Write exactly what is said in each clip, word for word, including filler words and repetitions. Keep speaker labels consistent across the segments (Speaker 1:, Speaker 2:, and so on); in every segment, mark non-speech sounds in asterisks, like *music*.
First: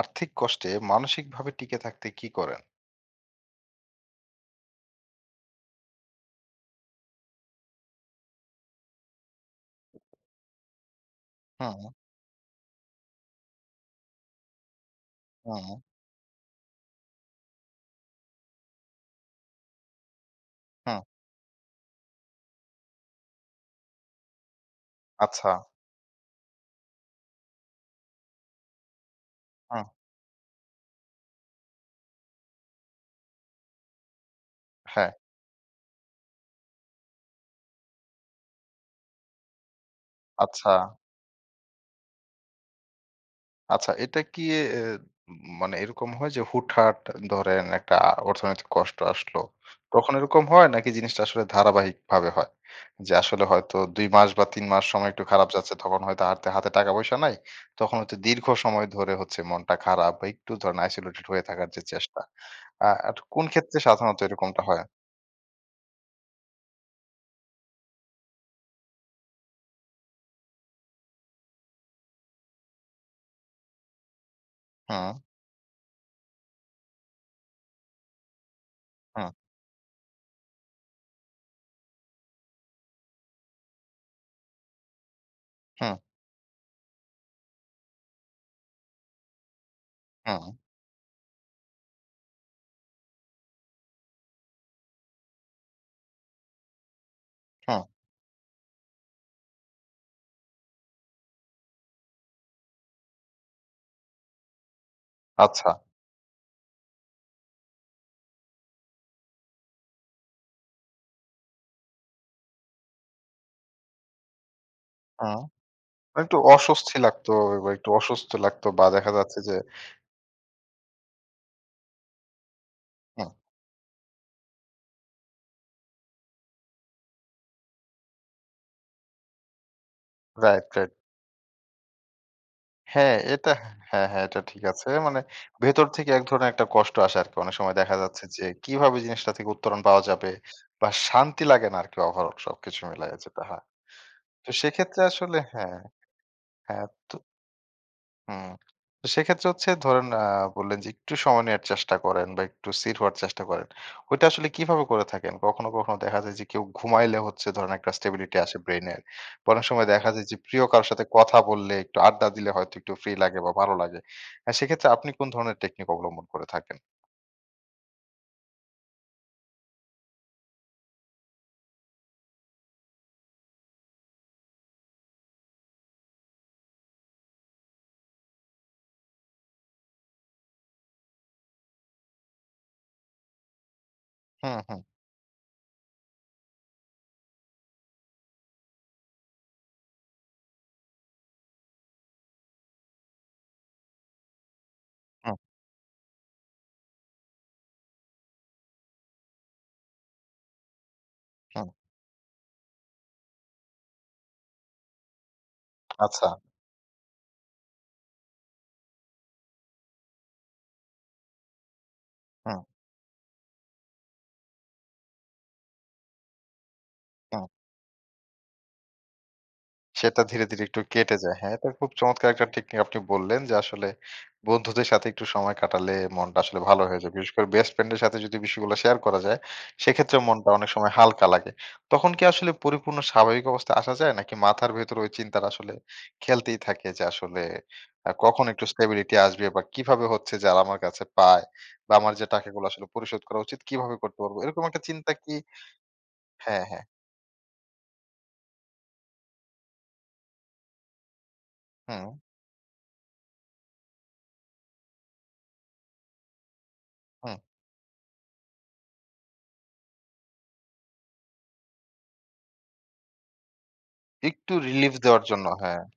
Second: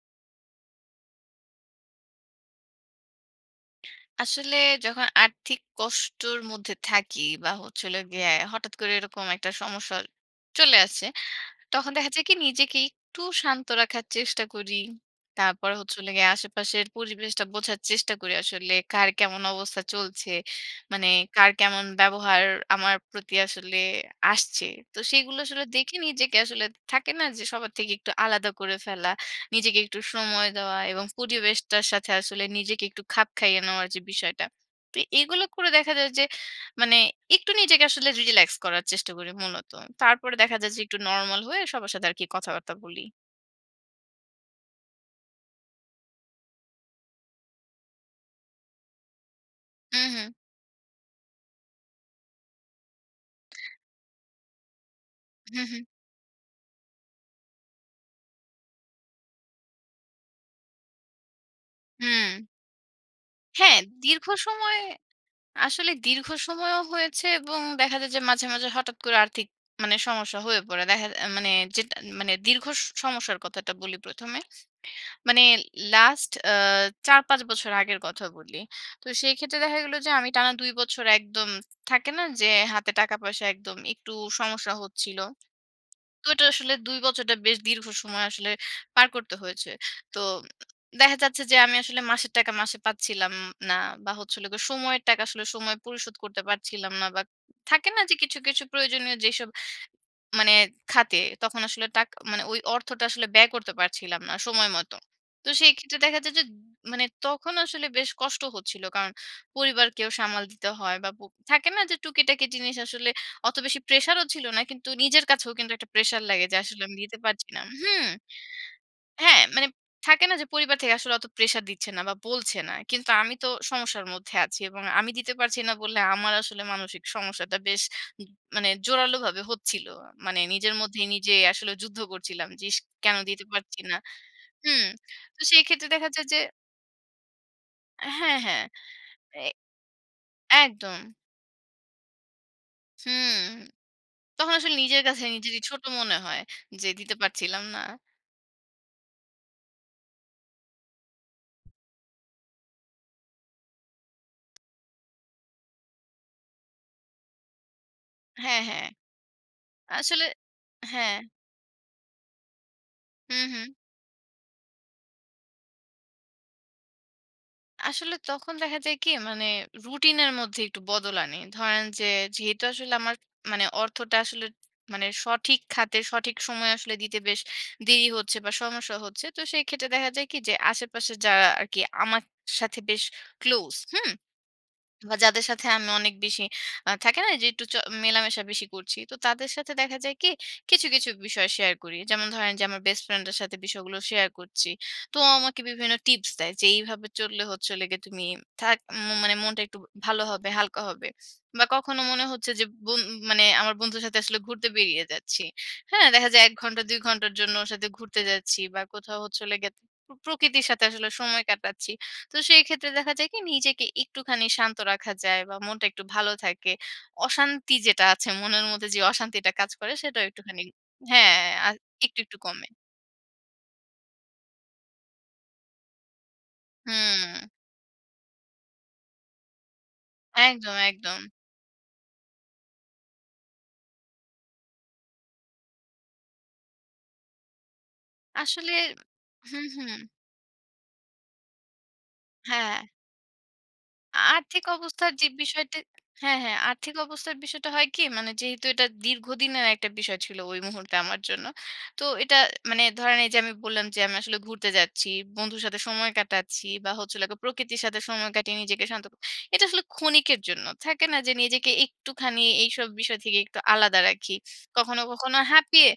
Speaker 1: আর্থিক কষ্টে মানসিকভাবে টিকে থাকতে কী করেন?
Speaker 2: আসলে যখন আর্থিক কষ্টর মধ্যে থাকি বা হচ্ছে হলো গিয়ে হঠাৎ করে এরকম একটা সমস্যা চলে আসে।
Speaker 1: হুম।
Speaker 2: তখন দেখা যায় কি নিজেকে একটু শান্ত রাখার চেষ্টা করি। তারপর
Speaker 1: হুম।
Speaker 2: হচ্ছে হলো গিয়ে আশেপাশের পরিবেশটা বোঝার চেষ্টা করি আসলে কার কেমন অবস্থা চলছে।
Speaker 1: হুম।
Speaker 2: মানে কার কেমন ব্যবহার আমার প্রতি আসলে আসছে। তো সেইগুলো
Speaker 1: আচ্ছা।
Speaker 2: আসলে দেখে নিজেকে আসলে থাকে না? যে সবার থেকে একটু আলাদা করে ফেলা। নিজেকে
Speaker 1: হু।
Speaker 2: একটু সময় দেওয়া এবং পরিবেশটার সাথে আসলে নিজেকে একটু খাপ খাইয়ে নেওয়ার যে বিষয়টা। তো
Speaker 1: হ্যাঁ।
Speaker 2: এগুলো করে দেখা যায় যে মানে একটু নিজেকে আসলে রিল্যাক্স করার চেষ্টা করি মূলত। তারপরে দেখা
Speaker 1: আচ্ছা।
Speaker 2: যায় যে একটু নরমাল হয়ে সবার সাথে আরকি কথা-বার্তা বলি।
Speaker 1: আচ্ছা। এটা কি এ এ উম মানে এরকম হয় যে হুটহাট আ ধরেন একটা অর্থনৈতিক কষ্ট আসলো,
Speaker 2: হু,
Speaker 1: তখন
Speaker 2: হু।
Speaker 1: এরকম হয়? নাকি জিনিসটা আসলে ধারাবাহিকভাবে হয়? যে আসলে হয়তো দুই মাস বা তিন মাস সময় একটু খারাপ
Speaker 2: হু,
Speaker 1: যাচ্ছে,
Speaker 2: হু।
Speaker 1: তখন হয়তো হাতে হাতে টাকা পয়সা নাই। তখন হয়তো দীর্ঘ সময় ধরে হচ্ছে মনটা খারাপ বা একটু ধরেন isolated হয়ে থাকার যে চেষ্টা।
Speaker 2: হুম।
Speaker 1: আ আর কোন
Speaker 2: হ্যাঁ,
Speaker 1: ক্ষেত্রে সাধারণত
Speaker 2: দীর্ঘ
Speaker 1: এরকমটা
Speaker 2: সময়ে
Speaker 1: হয়?
Speaker 2: আসলে দীর্ঘ সময়ও হয়েছে। এবং দেখা যায় যে মাঝে, মাঝে হঠাৎ করে আর্থিক মানে সমস্যা হয়ে পড়ে। দেখা আ মানে যেটান মানে দীর্ঘ স সমস্যার কথাটা বলি প্রথমে।
Speaker 1: হু।
Speaker 2: মানে লাস্ট আ চার-পাঁচ বছর আগের কথা বলি। তো
Speaker 1: হু।
Speaker 2: সেই ক্ষেত্রে দেখা গেল যে আমি টানা দুই বছর একদম থাকে না যে হাতে টাকা-পয়সা একদম একটু সমস্যা হচ্ছিল।
Speaker 1: হু।
Speaker 2: তো ঐটা আসলে দুই বছরডা বেশ দীর্ঘ সময় আসলে পার করতে হয়েছে। তো
Speaker 1: হু।
Speaker 2: *unintelligible* দেখা যাচ্ছে যে আমি আসলে মাসের টাকা মাসে পাচ্ছিলাম না বা হচ্ছে হলো গিয়ে সময়ের টাকা আসলে সময় পরিশোধ করতে পারছিলাম না। বা
Speaker 1: হু।
Speaker 2: থাকে না যে কিছু, কিছু প্রয়োজনীয় যেসব মানে খাতে তখন আসলে টাক অ মানে ওই অর্থটা আসলে ব্যয় করতে পারছিলাম না সময় মত। তো
Speaker 1: আচ্ছা।
Speaker 2: সেই ক্ষেত্রে দেখা যায় যে উ মানে তখন আসলে বেশ কষ্ট হচ্ছিল। কারণ পরিবারকেও সামাল দিতে হয় বা প থাকে না যে টুকিটাকি জিনিস, আসলে অত বেশি প্রেশার ও ছিল না। কিন্তু নিজের
Speaker 1: হু।
Speaker 2: কাছেও কিন্তু একটা
Speaker 1: আ
Speaker 2: প্রেশার
Speaker 1: একটু
Speaker 2: লাগে যে আসলে আমি
Speaker 1: অস্বস্তি
Speaker 2: দিতে
Speaker 1: লাগতো।
Speaker 2: পারছি
Speaker 1: এ
Speaker 2: না
Speaker 1: বা একটু
Speaker 2: হুম?
Speaker 1: অসুস্থ লাগত বা দেখা যাচ্ছে
Speaker 2: হ্যাঁ
Speaker 1: যে
Speaker 2: মানে থাকে না যে পরিবার থেকে আসলে অত প্রেশার দিচ্ছে না বা বলছে না। কিন্তু আমি
Speaker 1: হু।
Speaker 2: তো সমস্যার মধ্যে আছি। এবং আমি দিতে পারছি না বলে আমার আসলে মানসিক সমস্যাটা বেশ উম মানে জোরালোভাবে হচ্ছিল। মানে
Speaker 1: রাইট,
Speaker 2: নিজের
Speaker 1: রাইট।
Speaker 2: মধ্যেই নিজে আসলে যুদ্ধ করছিলাম যে, "ইশ!
Speaker 1: হ্যাঁ,
Speaker 2: কেন দিতে
Speaker 1: এটা হ্যাঁ
Speaker 2: পারছি না।"
Speaker 1: হ্যাঁ, হ্যাঁ, এটা ঠিক
Speaker 2: হুম।
Speaker 1: আছে। মানে
Speaker 2: তো সেই
Speaker 1: ভেতর
Speaker 2: ক্ষেত্রে দেখা
Speaker 1: থেকে এক
Speaker 2: যায় যে
Speaker 1: ধরনের একটা কষ্ট আসে আরকি। অনেক সময় দেখা
Speaker 2: অ্যা
Speaker 1: যাচ্ছে
Speaker 2: হ্যাঁ,
Speaker 1: যে
Speaker 2: হ্যাঁ।
Speaker 1: কিভাবে জিনিসটা
Speaker 2: এ
Speaker 1: থেকে উত্তরণ পাওয়া যাবে? বা
Speaker 2: একদম।
Speaker 1: শান্তি লাগে না আরকি overall সবকিছু মিলায়ে
Speaker 2: হুম।
Speaker 1: যেটা হা তো
Speaker 2: তখন আসলে
Speaker 1: সেক্ষেত্রে
Speaker 2: নিজের কাছে
Speaker 1: আসলে
Speaker 2: নিজেরই
Speaker 1: হ্যাঁ,
Speaker 2: ছোট মনে হয়।
Speaker 1: হ্যাঁ
Speaker 2: যে
Speaker 1: তো
Speaker 2: দিতে পারছিলাম না।
Speaker 1: হুম। তো সেক্ষেত্রে হচ্ছে ধরেন আ বললেন যে একটু সময় নেওয়ার চেষ্টা করেন বা একটু ছির হওয়ার চেষ্টা করেন। ওইটা আসলে কিভাবে করে থাকেন? কখনো, কখনো দেখা যায় যে কেউ ঘুমাইলে হচ্ছে ধরেন একটা stability আসে
Speaker 2: হ্যাঁ, হ্যাঁ।
Speaker 1: ব্রেইনের। বা অনেক সময় দেখা
Speaker 2: আসলে
Speaker 1: যায় যে প্রিয় কারো সাথে
Speaker 2: হ্যাঁ।
Speaker 1: কথা বললে, একটু আড্ডা দিলে হয়তো একটু ফ্রি
Speaker 2: হু,
Speaker 1: লাগে বা
Speaker 2: হু।
Speaker 1: ভাল লাগে। অ্যা সেক্ষেত্রে আপনি কোন ধরনের টেকনিক অবলম্বন করে থাকেন?
Speaker 2: আসলে তখন দেখা যায় কি? মানে রুটিনের মধ্যে একটু বদল আনি। ধরেন যে যেহেতু আসলে আমার মানে অর্থটা আসলে মানে সঠিক খাতে সঠিক সময় আসলে দিতে বেশ দেরি হচ্ছে বা সমস্যা হচ্ছে। তো সেই ক্ষেত্রে দেখা যায় কি? যে আশেপাশে যারা আরকি আমার সাথে বেশ ক্লোজ, হুম?
Speaker 1: হুম, হুম।
Speaker 2: *swallows* বা যাদের সাথে আমি অনেক বেশি আ থাকে না যে একটু চ মেলামেশা বেশি করছি। তো তাদের সাথে দেখা যায় কি? কিছু, কিছু বিষয় শেয়ার করি। যেমন ধরেন যে আমার বেস্ট ফ্রেন্ডের সাথে বিষয়গুলো শেয়ার করছি। তো ও
Speaker 1: হুম।
Speaker 2: আমাকে বিভিন্ন টিপস দেয় যে, "এইভাবে চললে হচ্ছে হলো গিয়ে তুমি থাক উম মানে মনটা একটু ভালো হবে, হালকা হবে।" বা
Speaker 1: হুম।
Speaker 2: কখনো মনে হচ্ছে যে বোন মানে আমার বন্ধুর সাথে আসলে ঘুরতে বেরিয়ে যাচ্ছি, হ্যাঁ?
Speaker 1: আচ্ছা।
Speaker 2: দেখা যায় এক ঘন্টা দুই ঘন্টার জন্য ওর সাথে ঘুরতে যাচ্ছি বা কোথাও হচ্ছে হলো গিয়ে প প্রকৃতির সাথে আসলে সময় কাটাচ্ছি। তো
Speaker 1: হুম।
Speaker 2: সেই ক্ষেত্রে দেখা যায় কি নিজেকে একটুখানি শান্ত রাখা যায় বা মনটা একটু ভালো থাকে।
Speaker 1: হুম।
Speaker 2: অশান্তি যেটা আছে, মনের মধ্যে যেই অশান্তিটা কাজ করে
Speaker 1: সেটা
Speaker 2: সেটাও
Speaker 1: ধীরে,
Speaker 2: একটুখানি
Speaker 1: ধীরে একটু কেটে
Speaker 2: হ্যাঁ
Speaker 1: যায়। হ্যাঁ, এটা
Speaker 2: আ
Speaker 1: খুব
Speaker 2: একটু,
Speaker 1: চমৎকার
Speaker 2: একটু
Speaker 1: একটা
Speaker 2: কমে।
Speaker 1: টেকনিক আপনি বললেন যে, আসলে বন্ধুদের সাথে একটু সময় কাটালে মনটা আসলে ভালো হয়ে যায়। বিশেষ করে
Speaker 2: হুম।
Speaker 1: বেস্ট ফ্রেন্ডের সাথে যদি বিষয়গুলা শেয়ার করা যায়, সেইক্ষেত্রেও মনটা অনেক
Speaker 2: একদম
Speaker 1: সময়
Speaker 2: একদম।
Speaker 1: হালকা লাগে। তখন কি আসলে পরিপূর্ণ স্বাভাবিক অবস্থায় আসা যায়? নাকি মাথার ভেতরে ঐ চিন্তাটা আসলে খেলতেই থাকে যে আসলে আ কখন একটু
Speaker 2: আসলে
Speaker 1: স্টেবিলিটি আসবে? বা
Speaker 2: হুম, হুম।
Speaker 1: কিভাবে হচ্ছে যারা আমার কাছে পায়? বা আমার যে টাকাগুলো
Speaker 2: হ্যাঁ।
Speaker 1: আসলে পরিশোধ করা উচিত? কিভাবে করতে পারবো? এরকম
Speaker 2: আর্থিক
Speaker 1: একটা
Speaker 2: অবস্থার
Speaker 1: চিন্তা
Speaker 2: যেই
Speaker 1: কি
Speaker 2: বিষয়টা হ্যাঁ, হ্যাঁ
Speaker 1: হ্যাঁ, হ্যাঁ।
Speaker 2: আর্থিক অবস্থার বিষয়টা হয় কি? মানে যেহেতু এইটা দীর্ঘদিনের একটা বিষয় ছিলো ঐ মুহূর্তে আমার জন্য। তো
Speaker 1: হুম।
Speaker 2: এটা মানে ধরেন এইযে আমি বললাম যে, "আমি আসলে ঘুরতে যাচ্ছি, বন্ধুর সাথে সময় কাটাচ্ছি বা হচ্ছে হলো
Speaker 1: হুম।
Speaker 2: গিয়ে প্রকৃতির সাথে সময় কাটিয়ে নিজেকে শান্ত ক" এটা আসলে ক্ষণিকের জন্য। থাকে না? যে নিজেকে একটুখানি এইসব বিষয় থেকে একটু আলাদা রাখি।
Speaker 1: একটু রিলিফ
Speaker 2: কখনো,
Speaker 1: দেওয়ার
Speaker 2: কখনো
Speaker 1: জন্য হ্যাঁ।
Speaker 2: হাঁপিয়ে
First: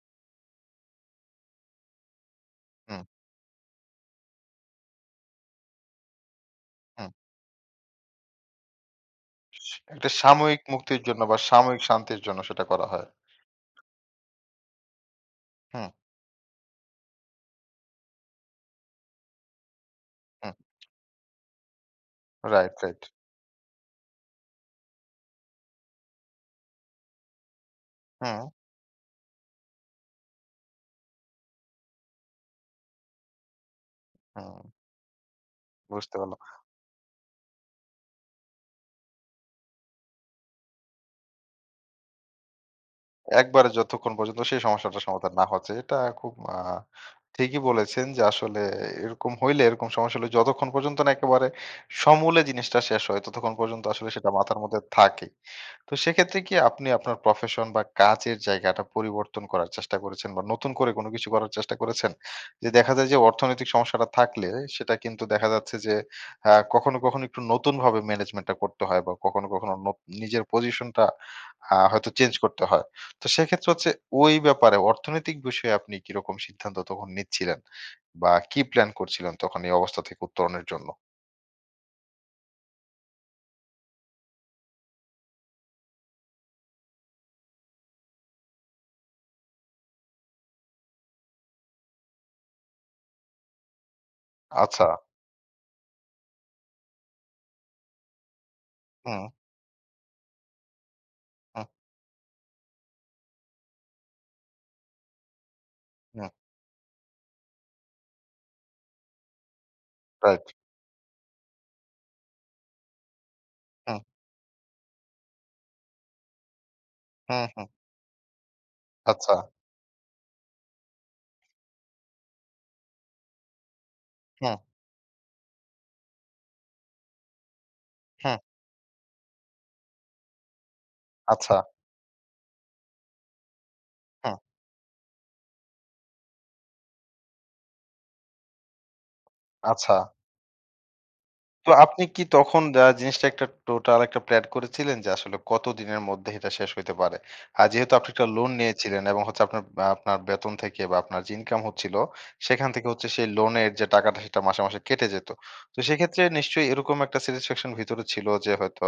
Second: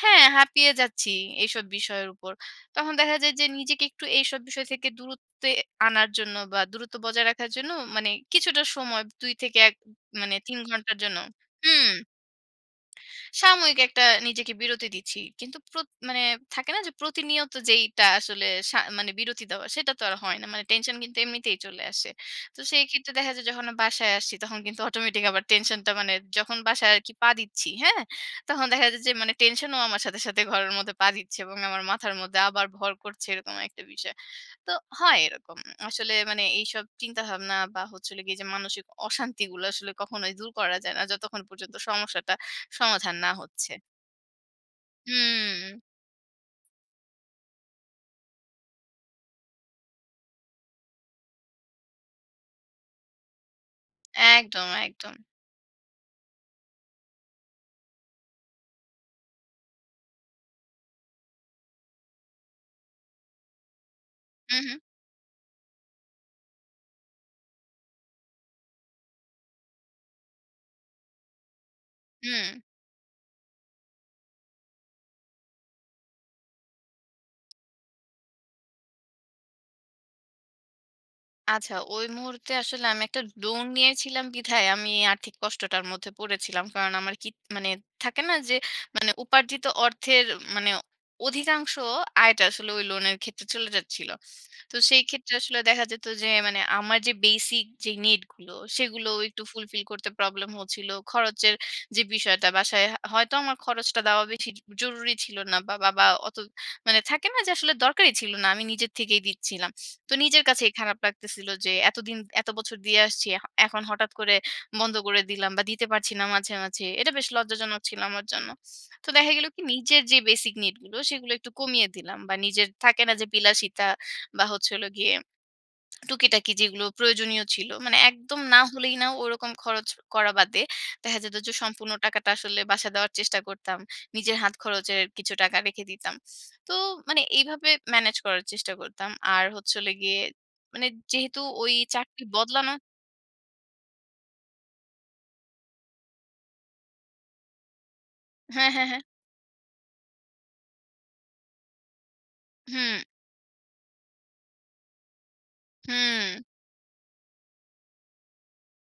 Speaker 2: হ্যাঁ হাঁপিয়ে যাচ্ছি এইসব বিষয়ের উপর। তখন
Speaker 1: হুম।
Speaker 2: দেখা যায় যে নিজেকে একটু এইসব বিষয় থেকে দূরত্বে আনার জন্য বা দূরত্ব
Speaker 1: হুম।
Speaker 2: বজায় রাখার জন্য মানে কিছুটা সময় দুই থেকে
Speaker 1: স
Speaker 2: এক উম
Speaker 1: একটা
Speaker 2: মানে তিন
Speaker 1: সাময়িক
Speaker 2: ঘন্টার
Speaker 1: মুক্তির
Speaker 2: জন্য
Speaker 1: জন্য বা সাময়িক
Speaker 2: হুম।
Speaker 1: শান্তির জন্য সেটা করা হয়।
Speaker 2: সাময়িক একটা নিজেকে একটা বিরতি দিচ্ছি। কিন্তু প্রত
Speaker 1: হুম।
Speaker 2: মানে থাকে না? যে প্রতিনিয়ত যেইটা আসলে সা মানে বিরতি দেওয়া সেটা তো আর হয় না।
Speaker 1: হুম।
Speaker 2: মানে টেনশন কিন্তু এমনিতেই চলে আসে। তো
Speaker 1: রাইট,
Speaker 2: সেই
Speaker 1: রাইট।
Speaker 2: ক্ষেত্রে দেখা যায় যখন অ বাসায় আসছি তখন *scoffs* কিন্তু অটোমেটিক আবার টেনশনটা মানে যখন বাসায় আরকি পা দিচ্ছি, হ্যাঁ?
Speaker 1: হুম।
Speaker 2: তখন দেখা যায় যে মানে টেনশনও আমার সাথে সাথে ঘরের মধ্যে পা দিচ্ছে এবং আমার মাথার মধ্যে আবার ভর করছে এরকম একটা বিষয়।
Speaker 1: হুম।
Speaker 2: তো হয় এরকম। আসলে
Speaker 1: বুঝতে পারলাম।
Speaker 2: মানে এইসব চিন্তা-ভাবনা বা হচ্ছে হলো গিয়ে যে মানসিক অশান্তিগুলা আসলে কখনোই দূর করা যায় না, যতক্ষণ পর্যন্ত সমস্যাটা সমাধান না
Speaker 1: একবারে
Speaker 2: হচ্ছে।
Speaker 1: যতক্ষণ পর্যন্ত সেই সমস্যাটার সমাধান না হচ্ছে
Speaker 2: হুম।
Speaker 1: এটা খুব আ ঠিকই বলেছেন যে আসলে এরকম হইলে এরকম সমস্যা হলে যতক্ষণ পর্যন্ত না একেবারে সমূলে জিনিসটা শেষ হয়, ততক্ষণ পর্যন্ত আসলে সেইটা মাথার
Speaker 2: একদম,
Speaker 1: মধ্যে
Speaker 2: একদম।
Speaker 1: থাকে। তো সেক্ষেত্রে কি আপনি আপনার প্রফেশন বা কাজের জায়গাটা পরিবর্তন করার চেষ্টা করেছেন? বা নতুন করে কোনো কিছু করার চেষ্টা করেছেন? যে দেখা যায় যে অর্থনৈতিক সমস্যাটা থাকলে
Speaker 2: হুম, হুম।
Speaker 1: সেটা কিন্তু দেখা যাচ্ছে যে আ কখনো, কখনো একটু নতুনভাবে ম্যানেজমেন্টটা করতে হয় বা কখনো, কখনো নোপ নিজের পজিশনটা হা হয়তো চেঞ্জ
Speaker 2: হুম।
Speaker 1: করতে হয়। তো সেইক্ষেত্রে হচ্ছে ঐ ব্যাপারে অর্থনৈতিক বিষয়ে আপনি কিরকম সিদ্ধান্ত তখন নিচ্ছিলেন? বা কি প্লান করছিলেন তখন এই অবস্থা থেকে উত্তরণের জন্য?
Speaker 2: আচ্ছা ঐ মুহূর্তে আসলে আমি একটা লোন নিয়েছিলাম বিধায় আমি এ আর্থিক কষ্টটার মধ্যে পড়েছিলাম। কারণ আমার কি মানে থাকে না যে মানে উপার্জিত অর্থের মানে অধিকাংশ আয়টা আসলে ঐ লোনের ক্ষেত্রে চলে যাচ্ছিলো। তো
Speaker 1: আচ্ছা।
Speaker 2: সেই ক্ষেত্রে আসলে দেখা যেতো যে মানে আমার যেই basic যেই need গুলো সেগুলোও
Speaker 1: হুম।
Speaker 2: একটু fulfill করতে প্রবলেম হচ্ছিলো। খরচের
Speaker 1: হুম।
Speaker 2: যে বিষয়টা বাসায় হ হয়তো আমার খরচটা দেওয়া বেশি জ জরুরি ছিলো না। বা বাবা
Speaker 1: হুম।
Speaker 2: অত মানে থাকে না যে আসলে দরকারই ছিলো না। আমি নিজের থেকেই দিচ্ছিলাম। তো নিজের
Speaker 1: রাইট।
Speaker 2: কাছেই খারাপ লাগতেছিলো যে এতদিন এতো বছর দিয়ে আসছি। এ এখন
Speaker 1: হুম।
Speaker 2: হঠাৎ করে বন্ধ করে দিলাম বা দিতে পারছি না মাঝে, মাঝে। এটা বেশ
Speaker 1: হুম, হুম।
Speaker 2: লজ্জাজনক ছিলো আমার জন্য। তো দেখা
Speaker 1: আচ্ছা।
Speaker 2: গেলো কি নিজের যে basic need গুলো, সেগুলো একটু কমিয়ে দিলাম বা নিজের থাকে না যে বিলাসিতা বা
Speaker 1: হুম।
Speaker 2: হচ্ছে হলো গিয়ে টুকিটাকি যেগুলো প্রয়োজনীয় ছিলো। মানে
Speaker 1: হুম।
Speaker 2: একদম না হলেই না ওরকম খরচ করা বাদে দেখা যেতো যে
Speaker 1: আচ্ছা।
Speaker 2: সম্পূর্ণ টাকাটা আসলে বাসায় দেওয়ার চেষ্টা করতাম।
Speaker 1: হুম।
Speaker 2: নিজের হাত খরচের কিছু টাকা রেখে দিতাম। তো মানে এইভাবে manage করার চেষ্টা করতাম। আর হচ্ছে হলো
Speaker 1: আচ্ছা।
Speaker 2: গিয়ে মানে যেহেতু ঐ
Speaker 1: তো আপনি কি
Speaker 2: চাকরি
Speaker 1: তখন
Speaker 2: বদলানো
Speaker 1: দা জিনিসটা একটা টোটাল একটা প্ল্যান করেছিলেন যে আসলে কতদিনের মধ্যে এটা শেষ হইতে পারে। আর যেহেতু আপনি একটা লোন
Speaker 2: হ্যাঁ, হ্যাঁ, হ্যাঁ।
Speaker 1: নিয়েছিলেন এবং হচ্ছে আপনার বা আপনার বেতন থেকে বা আপনার যে ইনকাম হচ্ছিলো সেখান থেকে
Speaker 2: হুম।
Speaker 1: হচ্ছে সেই লোনের যে টাকাটা সেইটা মাসে, মাসে কেটে যেতো। তো সেইক্ষেত্রে
Speaker 2: হুম।
Speaker 1: নিশ্চয়ই এরকম একটা satisfaction ভেতরে ছিলো যে হয়তো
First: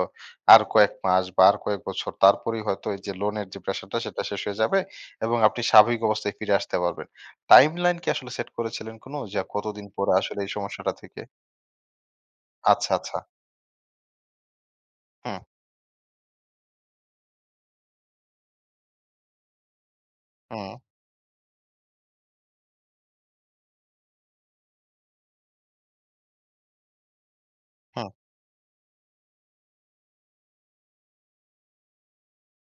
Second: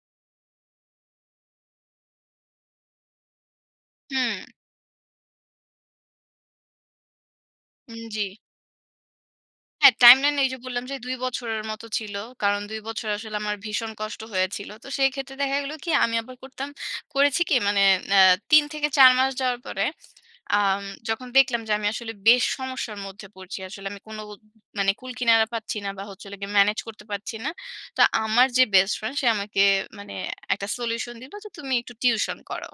Speaker 1: আর কয়েক মাস বা আর কয়েক বছর তারপরেই হয়তো এইযে লোনের যে প্রেশারটা সেটা শেষ
Speaker 2: হুম।
Speaker 1: হয়ে যাবে এবং আপনি স্বাভাবিক অবস্থায় ফিরে আসতে পারবেন। timeline
Speaker 2: উম
Speaker 1: কি
Speaker 2: জী।
Speaker 1: আসলে সেট করেছিলেন কোনো যে আর কতদিন
Speaker 2: হ্যাঁ,
Speaker 1: পরে
Speaker 2: timeline
Speaker 1: আসলে এই
Speaker 2: এইযে বললাম যে
Speaker 1: সমস্যাটা
Speaker 2: দুই
Speaker 1: থেকে
Speaker 2: বছরের মত ছিলো। কারণ দুই
Speaker 1: আচ্ছা,
Speaker 2: বছর
Speaker 1: আচ্ছা।
Speaker 2: আসলে আমার ভীষণ কষ্ট হয়েছিলো। তো সেই ক্ষেত্রে
Speaker 1: হুম।
Speaker 2: দেখা গেলো কি আমি আবার করতাম করেছি কি মানে ন্যা তিন থেকে চার মাস যাওয়ার পরে
Speaker 1: হুম।
Speaker 2: আম যখন দেখলাম যে আমি আসলে বেশ সমস্যার মধ্যে পড়ছি আসলে আমি কোনো ও মানে কুল-কিনারা পাচ্ছি না বা হচ্ছে হলো গিয়ে ম্যানেজ করতে পারছি না। তো
Speaker 1: হুম।
Speaker 2: আমার যে বেস্ট ফ্রেন্ড সে আমাকে মানে একটা solution দিলো যে, "তুমি একটু tuition করাও।"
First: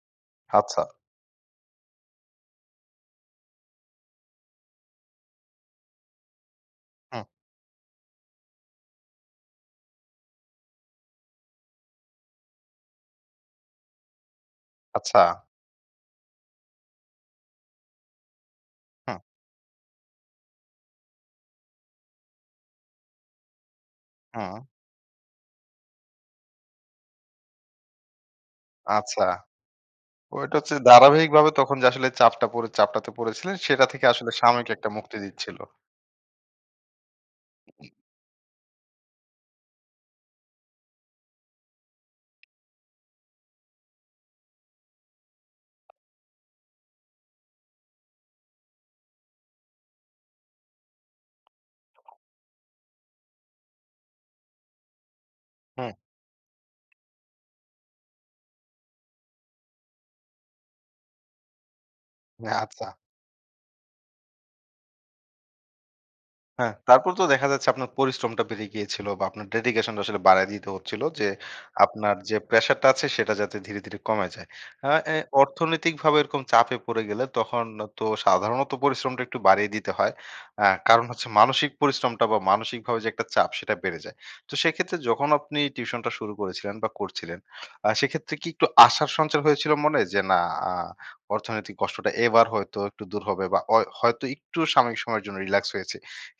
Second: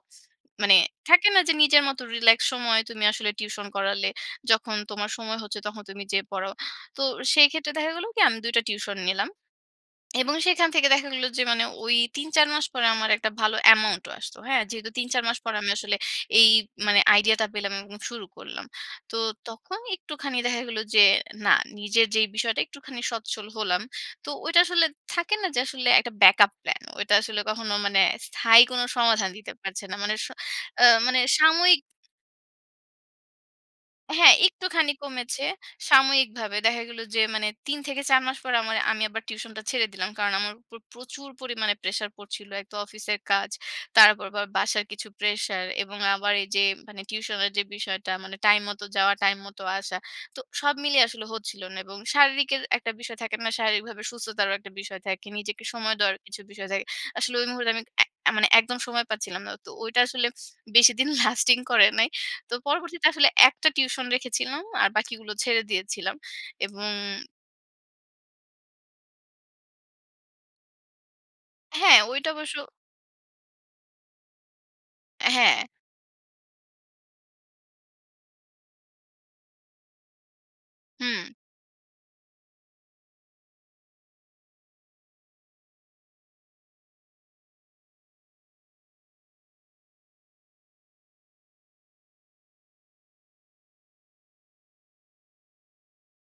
Speaker 2: মানে
Speaker 1: আচ্ছা।
Speaker 2: থাকে না যে, "নিজের মত relax সময় তুমি আসলে tuition করালে যখন তোমার সময় হচ্ছে তখন তুমি যেয়ে পড়াও।" তো
Speaker 1: হুম।
Speaker 2: সেই ক্ষেত্রে দেখা গেলো কি আমি দুই টা টিউশন নিলাম এবং সেখান থেকে দেখা গেলো যে মানে ঐ তিন-চার মাস পরে আমার একটা ভালো amount ও আসতো, হ্যাঁ? যেহেতু তিন-চার মাস
Speaker 1: আচ্ছা!
Speaker 2: পরে আমি আসলে এই মানে আইডিয়াটা পেলাম এবং শুরু করলাম। তো
Speaker 1: হুম।
Speaker 2: তখন একটুখানি দেখা গেল যে না নিজের যে বিষয়টা একটুখানি সচ্ছল হলাম। তো ঐটা
Speaker 1: হুম।
Speaker 2: আসলে থাকে না যে আসলে একটা backup plan। ঐটা আসলে কখনো মানে স্থায়ী কোনো
Speaker 1: আচ্ছা।
Speaker 2: সমাধান দিতে পারছে না। মানে স
Speaker 1: ঐটা হচ্ছে
Speaker 2: আ মানে
Speaker 1: দারাবাহিকভাবে তখন
Speaker 2: সাময়িক
Speaker 1: যে আসলে চাপটা পরে চাপটাতে পড়েছিলেন সেইটা থেকে আসলে
Speaker 2: হ্যাঁ,
Speaker 1: সাময়িক একটা
Speaker 2: একটুখানি
Speaker 1: মুক্তি
Speaker 2: কমেছে,
Speaker 1: দিচ্ছিলো।
Speaker 2: সাময়িকভাবে। দেখা গেলো যে মানে তিন থেকে চার মাস পর আমা আমি আবার tuition টা ছেড়ে দিলাম। কারণ আমার উপর প্রচুর পরিমাণে প্রেশার পড়ছিলো। এক তো অফিসের কাজ। তার উপর আবার বাসার কিছু প্রেশার এবং আবার এইযে মানে tuition এর যে বিষয়টা মানে টাইম মত যাওয়া, টাইম মত আসা। তো সব মিলিয়ে আসলে হচ্ছিলো না এবং শারীরিকের একটা বিষয় থাকে না? শারীরিকভাবে সুস্থতারও একটা বিষয় থাকে। নিজেকে
Speaker 1: হুম।
Speaker 2: সময় দেওয়ার কিছু বিষয় থাকে। আসলে ঐ মুহূর্তে আমি অ্যা মানে একদম সময় পাচ্ছিলাম না। তো ঐটা আসলে বেশিদিন *scoffs* lasting করে নাই।
Speaker 1: না
Speaker 2: তো
Speaker 1: আচ্ছা।
Speaker 2: পরবর্তীতে আসলে একটা tuition রেখেছিলাম। আর বাকিগুলো ছেড়ে দিয়েছিলাম।
Speaker 1: হ্যাঁ
Speaker 2: এবং
Speaker 1: তারপর তো দেখা যাচ্ছে আপনার পরিশ্রমটা বেড়ে গিয়েছিলো বা আপনার dedication টা আসলে বাড়ায় দিতে হচ্ছিলো যে
Speaker 2: হ্যাঁ,
Speaker 1: আপনার
Speaker 2: ঐটা
Speaker 1: যে
Speaker 2: অবশ্য
Speaker 1: প্রেশারটা আছে সেটা যাতে ধীরে, ধীরে কমে যায়। আ অ্যা
Speaker 2: অ্যা হ্যাঁ।
Speaker 1: অর্থনৈতিকভাবে এরকম চাপে পড়ে গেলে তখন তো সাধারণত পরিশ্রমটা একটু বাড়িয়ে দিতে হয়। আ কারণ হচ্ছে
Speaker 2: হুম।
Speaker 1: মানসিক পরিশ্রমটা বা মানসিকভাবে যে একটা চাপ সেটা বেড়ে যায়। তো সেইক্ষেত্রে যখন আপনি tuition টা শুরু করেছিলেন বা করছিলেন, আ সেইক্ষেত্রে কি একটু আশার সঞ্চার হয়েছিলো মনে যে, "না! আ অর্থনৈতিক কষ্টটা এবার হয়তো একটু দূর হবে বা অয় হয়তো একটু সাময়িক সময়ের জন্য রিল্যাক্স হয়েছে।"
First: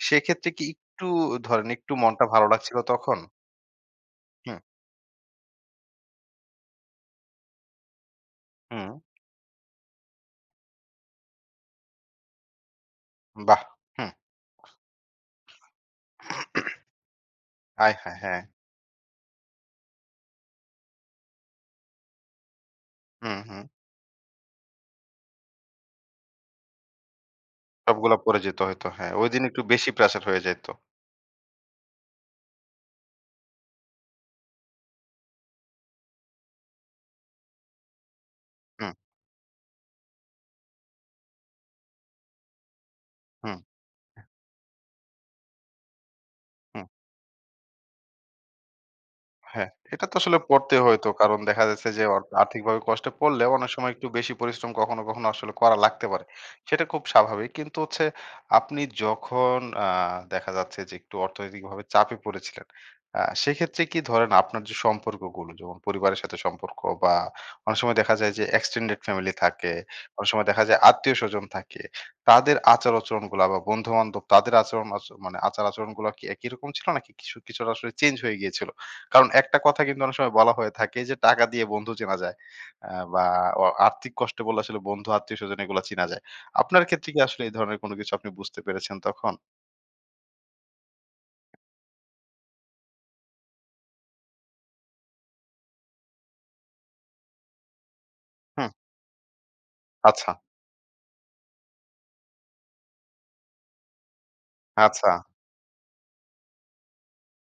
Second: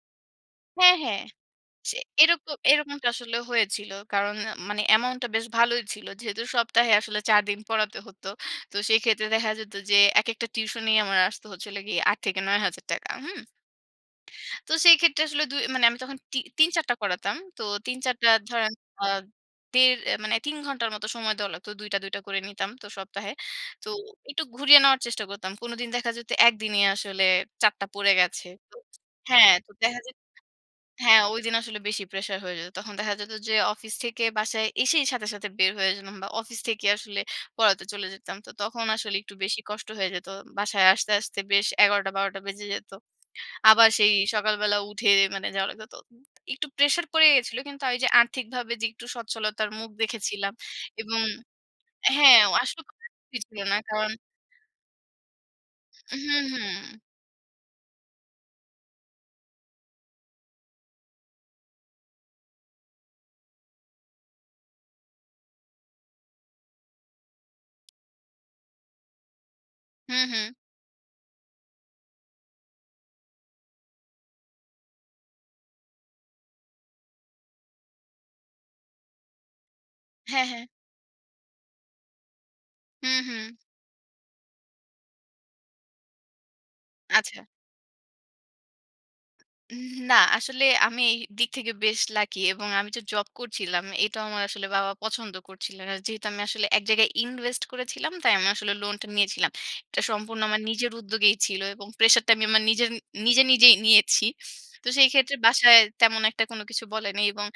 Speaker 1: সেইক্ষেত্রে কি
Speaker 2: হ্যাঁ,
Speaker 1: একটু
Speaker 2: হ্যাঁ।
Speaker 1: ধরেন একটু
Speaker 2: সে
Speaker 1: মনটা
Speaker 2: এরক
Speaker 1: ভালো লাগছিলো
Speaker 2: এরকমটা
Speaker 1: তখন?
Speaker 2: আসলে হয়েছিলো। কারণ আ
Speaker 1: হুম।
Speaker 2: মানে amount টা বেশ ভালোই ছিলো। যেহেতু সপ্তাহে আসলে চার দিন পড়াতে হতো। তো
Speaker 1: হুম।
Speaker 2: সেইক্ষেত্রে দেখা যেতো যে একেকটা টিউশনই আমার আসতো হচ্ছে হলো গিয়ে কি আট থেকে নয় হাজার টাকা হুম?
Speaker 1: বাহ! হুম।
Speaker 2: তো সেই ক্ষেত্রে আসলে দুই মানে আমি তখন তি তিন-চার টা করাতাম। তো
Speaker 1: *clears throat*
Speaker 2: তিন-চার
Speaker 1: আয়-হায়,
Speaker 2: টা
Speaker 1: হ্যাঁ।
Speaker 2: ধরেন আ দেড় এ মানে তিন ঘন্টার মতো সময় দেওয়া লাগতো। দুই টা, দুই টা করে নিতাম তো সপ্তাহে।
Speaker 1: হুম, হুম।
Speaker 2: তো একটু ঘুরিয়ে নেওয়ার চেষ্টা করতাম। কোনোদিন দেখা যেতো একদিনই আসলে চার টা পড়ে
Speaker 1: সবগুলা পরে
Speaker 2: গেছে
Speaker 1: যেতে
Speaker 2: তো
Speaker 1: হইতো, হ্যাঁ। ঐদিন
Speaker 2: হ্যাঁ,
Speaker 1: একটু
Speaker 2: তো
Speaker 1: বেশি
Speaker 2: দেখা যে
Speaker 1: প্রেশার হয়ে যাইতো।
Speaker 2: হ্যাঁ ঐদিন আসলে বেশি প্রেশার হয়ে যেতো। তখন দেখা যেতো যে অফিস থেকে বাসায় এসেই সাথে, সাথে বের হয়ে জেনাম বা অফিস থেকে আসলে পড়াতে চলে যেতাম। তো তখন
Speaker 1: হুম।
Speaker 2: আসলে একটু বেশি কষ্ট হয়ে যেতো। বাসায় আসতে, আসতে বেশ এগারো টা বারো টা বেজে যেতো।
Speaker 1: হুম।
Speaker 2: আবার সেই সকালবেলা উঠে মানে যাওয়া লাগতো। তো অব একটু
Speaker 1: হুম।
Speaker 2: প্রেশার পড়ে গেছিলো। কিন্তু আ ঐযে আর্থিকভাবে যে একটু
Speaker 1: হ্যাঁ,
Speaker 2: সচ্ছলতার মুখ
Speaker 1: এটা তো আসলে
Speaker 2: দেখেছিলাম
Speaker 1: পড়তেই হয়তো
Speaker 2: এবং
Speaker 1: কারণ দেখা যাচ্ছে যে, অর
Speaker 2: হ্যাঁ ও
Speaker 1: আর্থিকভাবে
Speaker 2: আসলেও করার
Speaker 1: কষ্টে
Speaker 2: কি
Speaker 1: পড়লেও
Speaker 2: ছিলো
Speaker 1: অনেক
Speaker 2: না।
Speaker 1: সময় একটু
Speaker 2: কারণ
Speaker 1: বেশি পরিশ্রম কখনো কখনো, আসলে করা লাগতে পারে।
Speaker 2: হুম,
Speaker 1: সেটা
Speaker 2: হুম।
Speaker 1: খুব স্বাভাবিক কিন্তু হচ্ছে আপনি যখন আ দেখা যাচ্ছে যে, একটু অর্থনৈতিকভাবে চাপে পড়েছিলেন। আ সেইক্ষেত্রে কি ধরেন আপনার যে সম্পর্কগুলো যেমন পরিবারের সাথে সম্পর্ক বা অনেক সময় দেখা যায় যে extended ফ্যামিলি থাকে,
Speaker 2: হুম,
Speaker 1: অনেক সময়
Speaker 2: হুম।
Speaker 1: দেখা যায় আত্মীয়-স্বজন থাকে। তাদের আচার-আচরণগুলা বা বন্ধু-বান্ধব তাদের আচরণ আচ মানে আচার-আচরণগুলা কি একই রকম ছিলো নাকি কিছু কিছুটা আসলে চেঞ্জ হয়ে গিয়েছিলো? কারণ একটা কথা কিন্তু অনেক সময়
Speaker 2: হ্যাঁ,
Speaker 1: বলা
Speaker 2: হ্যাঁ।
Speaker 1: হয়ে থাকে যে, "টাকা দিয়ে বন্ধু চেনা যায়। অ্যা
Speaker 2: হুম,
Speaker 1: বা
Speaker 2: হুম।
Speaker 1: অ আর্থিক কষ্টে পড়লে আসলে বন্ধু, আত্মীয়-স্বজন এইগুলা চিনা যায়।" আপনার ক্ষেত্রে কি
Speaker 2: আচ্ছা।
Speaker 1: আসলে এই ধরনের কোনো কিছু আপনি বুঝতে পেরেছেন তখন?
Speaker 2: উম না, আসলে আমি এই দিক থেকে বেশ লাকি এবং আমি যে জব করছিলাম। এটাও আমার আসলে বাবা পছন্দ করছিলেন। আর যেহেতু আমি আসলে এক জায়গায় invest করেছিলাম তাই আমি আসলে
Speaker 1: হুম।
Speaker 2: লোনটা নিয়েছিলাম। এটা
Speaker 1: আচ্ছা।
Speaker 2: সম্পূর্ণ আমার নিজের উদ্যোগেই ছিলো এবং প্রেশারটা আমি আমার নিজেরন নিজে, নিজেই নিয়েছি। তো সেই
Speaker 1: আচ্ছা।
Speaker 2: ক্ষেত্রে বাসায় তেমন একটা কোনো কিছু বলে নাই এবং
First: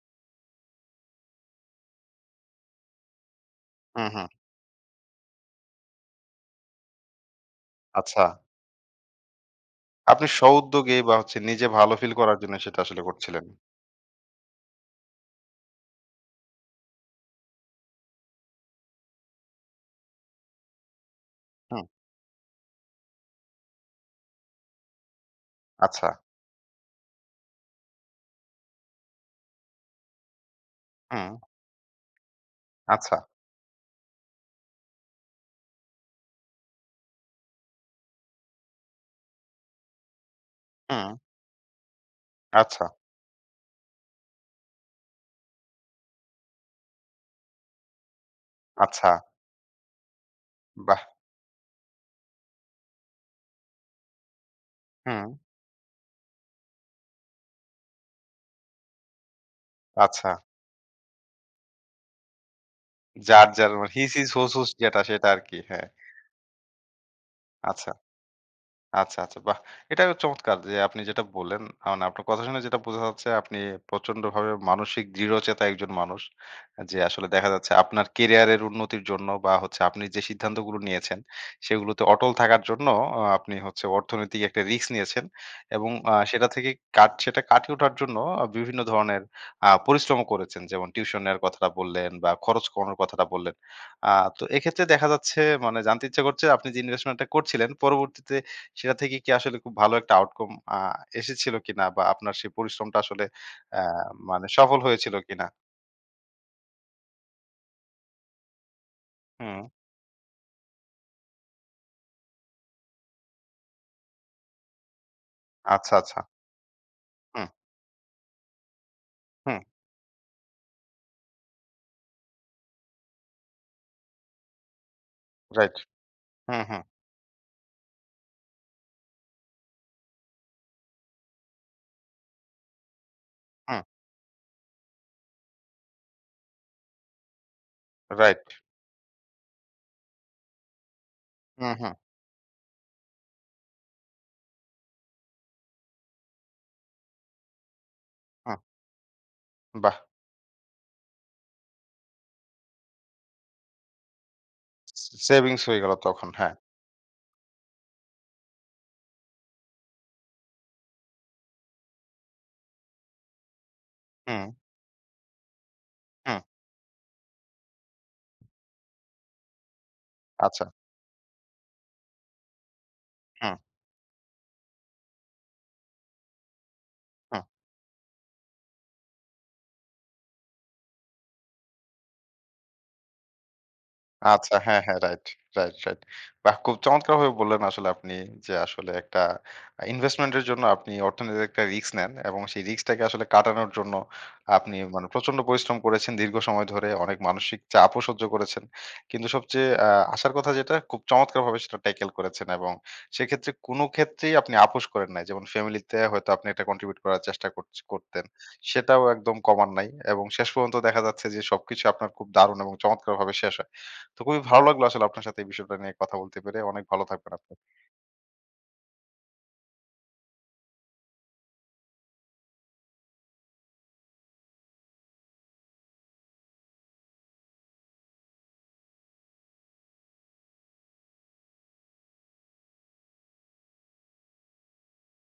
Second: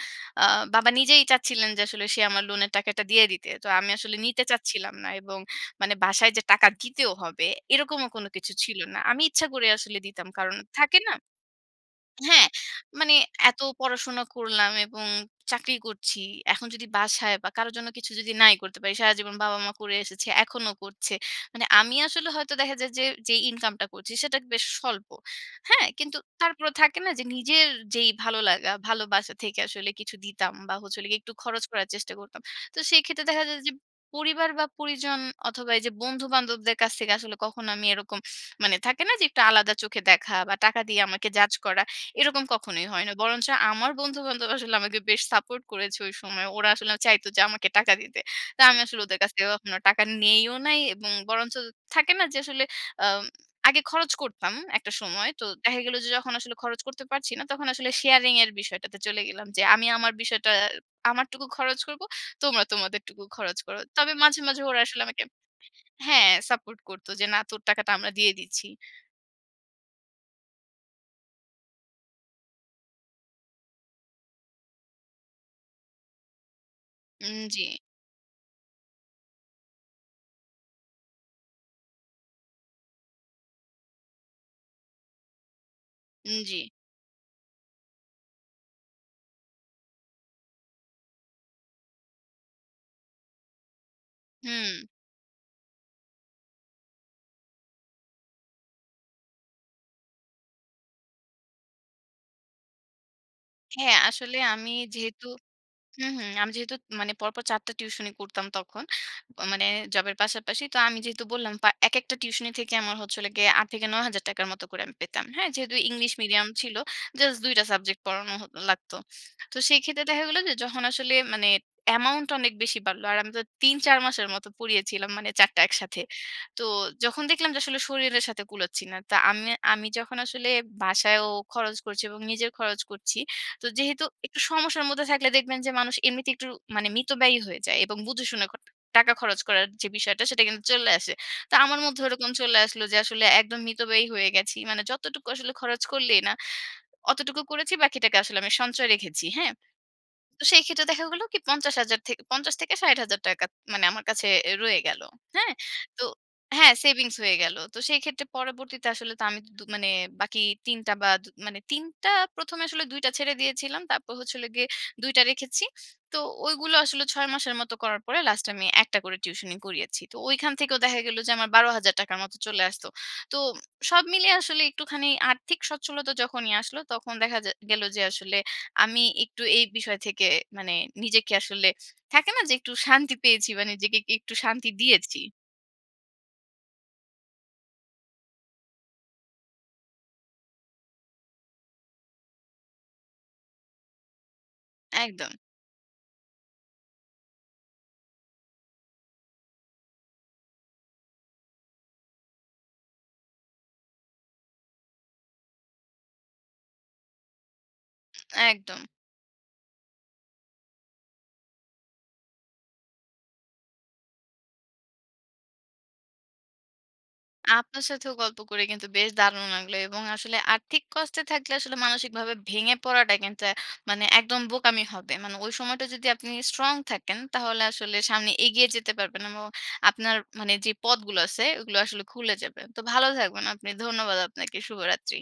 Speaker 2: আ বাবা নিজেই চাচ্ছিলেন যে আসলে সে আমার লোনের টাকাটা দিয়ে দিতে। তো আমি
Speaker 1: হুম,
Speaker 2: আসলে
Speaker 1: হুম।
Speaker 2: নিতে চাচ্ছিলাম না এবং মানে বাসায় যে টাকা দিতেও হবে, এরকমও
Speaker 1: আচ্ছা।
Speaker 2: কোনো কিছু ছিলো না। আমি ইচ্ছা করে আসলে
Speaker 1: আপনি
Speaker 2: দিতাম কারণ
Speaker 1: স্ব-উদ্যোগে
Speaker 2: থাকে না?
Speaker 1: বা হচ্ছে নিজে ভালো ফিল করার
Speaker 2: হ্যাঁ।
Speaker 1: জন্য সেটা আসলে
Speaker 2: মানে
Speaker 1: করছিলেন।
Speaker 2: এতো পড়াশোনা করলাম এবং চাকরি করছি। এখন যদি বাসায় বা কারো জন্য কিছু যদি নাই করতে পারি, সারাজীবন বাবা-মা করে এসেছে, এখনো করছে। মানে
Speaker 1: হুম।
Speaker 2: আমি আসলে হয়তো দেখা যায় যে যেই ইনকামটা করছি সেটা বেশ স্বল্প, হ্যাঁ?
Speaker 1: আচ্ছা।
Speaker 2: কিন্তু তারপরেও থাকে না যে নিজের যেই ভালো লাগা, ভালোবাসা থেকে আসলে কিছু দিতাম বা হচ্ছে হলো গিয়ে একটু
Speaker 1: হুম।
Speaker 2: খরচ করার চেষ্টা করতাম। তো সেই ক্ষেত্রে
Speaker 1: আচ্ছা।
Speaker 2: দেখা যায় যে পরিবার বা পরিজন অথবা এইযে বন্ধু-বান্ধবদের কাছ থেকে আসলে কখনো আমি এরকম মানে থাকে না যে একটু আলাদা চোখে দেখা বা টাকা দিয়ে
Speaker 1: হুম।
Speaker 2: আমাকে judge করা, এরকম
Speaker 1: আচ্ছা।
Speaker 2: কখনোই হয় না। বরঞ্চ আমার বন্ধু-বান্ধব আসলে আমাকে বেশ সাপোর্ট করেছে ঐ সময়। ওরা আসলে আ চাইতো যে আমাকে টাকা দিতে। তো আমি আসলে
Speaker 1: আচ্ছা।
Speaker 2: ওদের কাছ থেকে কখনো টাকা নেইও নাই
Speaker 1: বাহ!
Speaker 2: এবং বরঞ্চ থাকে না যে আসলে আম আগে খরচ করতাম একটা সময়।
Speaker 1: হুম।
Speaker 2: তো দেখা গেলো যে যখন আসলে খরচ করতে পারছি না তখন আসলে sharing এর বিষয়টাতে চলে গেলাম যে, "আমি আমার
Speaker 1: আচ্ছা।
Speaker 2: বিষয়টা আমারটুকু খরচ করবো। তোমরা তোমাদের টুকু
Speaker 1: যার,
Speaker 2: খরচ করো।"
Speaker 1: যারমে his
Speaker 2: তবে
Speaker 1: his
Speaker 2: মাঝে
Speaker 1: whose
Speaker 2: মাঝে
Speaker 1: whose
Speaker 2: ওরা
Speaker 1: যেটা
Speaker 2: আসলে আমাকে
Speaker 1: সেটা আরকি, হ্যাঁ।
Speaker 2: হ্যাঁ, সাপোর্ট করত যে, "না! তোর
Speaker 1: আচ্ছা।
Speaker 2: টাকাটা আমরা দিয়ে দিচ্ছি।"
Speaker 1: আচ্ছা, আচ্ছা বাহ! এটাও চমৎকার যে আপনি যেটা বললেন। আ মানে আপনার কথা শুনে যেটা বোঝা যাচ্ছে আপনি প্রচন্ডভাবে মানসিক দৃঢ়চেতা একজন মানুষ। আ যে আসলে দেখা যাচ্ছে
Speaker 2: উম-জী।
Speaker 1: আপনার ক্যারিয়ারের উন্নতির জন্য বা হচ্ছে আপনি যে সিদ্ধান্তগুলো নিয়েছেন, সেগুলোতে অটল থাকার জন্য অ আপনি হচ্ছে অর্থনৈতিক একটা রিস্ক নিয়েছেন এবং আ সেটা
Speaker 2: উম-জী।
Speaker 1: থেকে কাট সেটা কাটিয়ে ওঠার জন্য ও বিভিন্ন ধরনের আ পরিশ্রমও করেছেন। যেমন tuition এর কথাটা বললেন বা খরচ কমানোর কথাটা বললেন। আ তো এক্ষেত্রে
Speaker 2: হুম।
Speaker 1: দেখা যাচ্ছে মানে জানতে ইচ্ছে করছে আপনি যে investment টা করছিলেন পরবর্তীতে সেটা থেকে কি আসলে খুব ভালো একটা outcome আ এসেছিলো কিনা? বা আপনার সেই পরিশ্রমটা আসলে অ্যা
Speaker 2: হ্যাঁ, আসলে
Speaker 1: মানে
Speaker 2: আমি
Speaker 1: সফল হয়েছিলো
Speaker 2: যেহেতু
Speaker 1: কিনা?
Speaker 2: হুম হুম, আমি যেহেতুত ম মানে পরপর চার টা টিউশনি করতাম তখন, আ
Speaker 1: হুম।
Speaker 2: মানে জবের পাশাপাশি। তো আমি যেহেতু বললাম পা একেকটা টিউশনি থেকে আমার হচ্ছে হলো গিয়ে আট থেকে নয় হাজার টাকা র মতো করে আমি পেতাম, হ্যাঁ? যেহেতু
Speaker 1: আচ্ছা,
Speaker 2: ইংলিশ
Speaker 1: আচ্ছা।
Speaker 2: মিডিয়াম ছিলো। জাছ
Speaker 1: হুম।
Speaker 2: দুই টা সাবজেক্ট পড়ানো হতো লাগতো। তো
Speaker 1: হুম।
Speaker 2: সেই ক্ষেত্রে দেখা গেলো যে যখন আসলে মানে amount টা অনেক বেশি বাড়লো। আর আমি তো তিন চার মাসের মতো পড়িয়েছিলাম মানে চার টা
Speaker 1: রাইট।
Speaker 2: একসাথে।
Speaker 1: হুম,
Speaker 2: তো
Speaker 1: হুম।
Speaker 2: যখন দেখলাম যে আসলে শরীরের সাথে কুলাচ্ছি না। তো আমে আমি যখন আসলে বাসায়ও খরচ করছি এবং নিজের খরচ করছি। তো
Speaker 1: হুম।
Speaker 2: যেহেতু একটু সমস্যার মধ্যে থাকলে দেখবেন যে মানুষ এমনিতে একটু মানে মিতব্যয়ী হয়ে যায় এবং বুঝে
Speaker 1: রাইট।
Speaker 2: শুনে কট টাকা খরচ করার যে বিষয়টা সেটা কিন্তু চলে আসে। তো
Speaker 1: উম,
Speaker 2: আমার
Speaker 1: হুম।
Speaker 2: মধ্যেও ওরকম চলে আসলো যে আসলে একদম মিতব্যয়ী হয়ে গেছি। মানে যতটুকু আসলে খরচ করলেই না, অতটুকু করেছি বাকিটাকে আসলে আমি
Speaker 1: হুম।
Speaker 2: সঞ্চয় রেখেছি, হ্যাঁ?
Speaker 1: বাহ!
Speaker 2: তো সেই ক্ষেত্রে দেখা গেলো কি পঞ্চাশ হাজার থেক পঞ্চাশ থেকে ষাট হাজার টাকা ত মানে আমার কাছে অ্যা রয়ে গেলো,
Speaker 1: সে
Speaker 2: হ্যাঁ?
Speaker 1: savings হয়ে গেলো
Speaker 2: তো
Speaker 1: তখন, হ্যাঁ।
Speaker 2: হ্যাঁ savings হয়ে গেলো। তো সেই ক্ষেত্রে পরবর্তীতে আসলে তো আমি দু দু মানে বাকি তিন টা বা দু মানে তিন টা প্রথমে আসলে দুই টা ছেড়ে দিয়েছিলাম। তারপর হচ্ছে হলো
Speaker 1: হুম।
Speaker 2: গিয়ে দুই টা রেখেছি। তো
Speaker 1: হুম।
Speaker 2: ঐগুলো আসলে ছয় মাসের মতো করার পরে লাস্টে আমি একটা করে টিউশনি করিয়েছি। তো ঐখান
Speaker 1: আচ্ছা।
Speaker 2: থেকেও দেখা গেলো যে আমার বারো হাজার টাকার মতো চলে আসতো। তো
Speaker 1: হুম।
Speaker 2: ম সব মিলিয়ে আসলে একটুখানি আর্থিক সচ্ছলতা যখনই আসলো তখন দেখা
Speaker 1: হুম।
Speaker 2: যা গেলো যে আসলে আমি একটু এই বিষয় থেকে মানে নিজেকে আসলে, থাকে না? যে একটু শান্তি পেয়েছি বা নিজেকে একটু
Speaker 1: আচ্ছা
Speaker 2: শান্তি
Speaker 1: হ্যাঁ, হ্যাঁ,
Speaker 2: দিয়েছি।
Speaker 1: রাইট। Right, right. বাহ! খুব চমৎকারভাবে বললেন আসলে আপনি যে আসলে একটা আ investment এর জন্য আপনি অর্থনৈতিক একটা রিস্ক নেন এবং সেই রিস্কটাকে আসলে কাটানোর জন্য আপনি মানে
Speaker 2: একদম।
Speaker 1: প্রচন্ড পরিশ্রম করেছেন দীর্ঘ সময় ধরে অনেক মানসিক চাপও সহ্য করেছেন। কিন্তু সবচেয়ে অ্যা আশার কথা যেটা খুব চমৎকারভাবে সেটা ট্যাকেল করেছেন এবং সেইক্ষেত্রে কোনো ক্ষেত্রেই আপনি আপোস করেন নাই। যেমন ফ্যামিলিতে হয়তো আপনি একটা contribute করার চেষ্টা করছ করতেন।
Speaker 2: একদম।
Speaker 1: সেটাও একদম কমান নাই এবং শেষ পর্যন্ত দেখা যাচ্ছে যে সবকিছু আপনার খুব দারুণ এবং চমৎকারভাবে শেষ হয়। তো খুবই ভালো লাগলো আসলে আপনার সাথে এই বিষয়টা নিয়ে কথা বলতে পেরে। অনেক ভালো থাকবেন আপনি।
Speaker 2: আপনার সাথেও গল্প করে কিন্তু বেশ দারুণ লাগলো এবং আসলে আর্থিক কষ্টে থাকলে আসলে মানসিকভাবে ভেঙে পড়াটা কিন্তু অ্যা মানে একদম বোকামি হবে। মানে ঐ সময়টা যদি আপনি স্ট্রং থাকেন তাহলে আসলে সামনে এগিয়ে যেতে পারবেন এমো আপনার মানে যেই পথগুলো আছে ওগুলো আসলে খুলে যাবে। তো ভালো থাকবেন আপনি। ধন্যবাদ আপনাকে। শুভরাত্রি।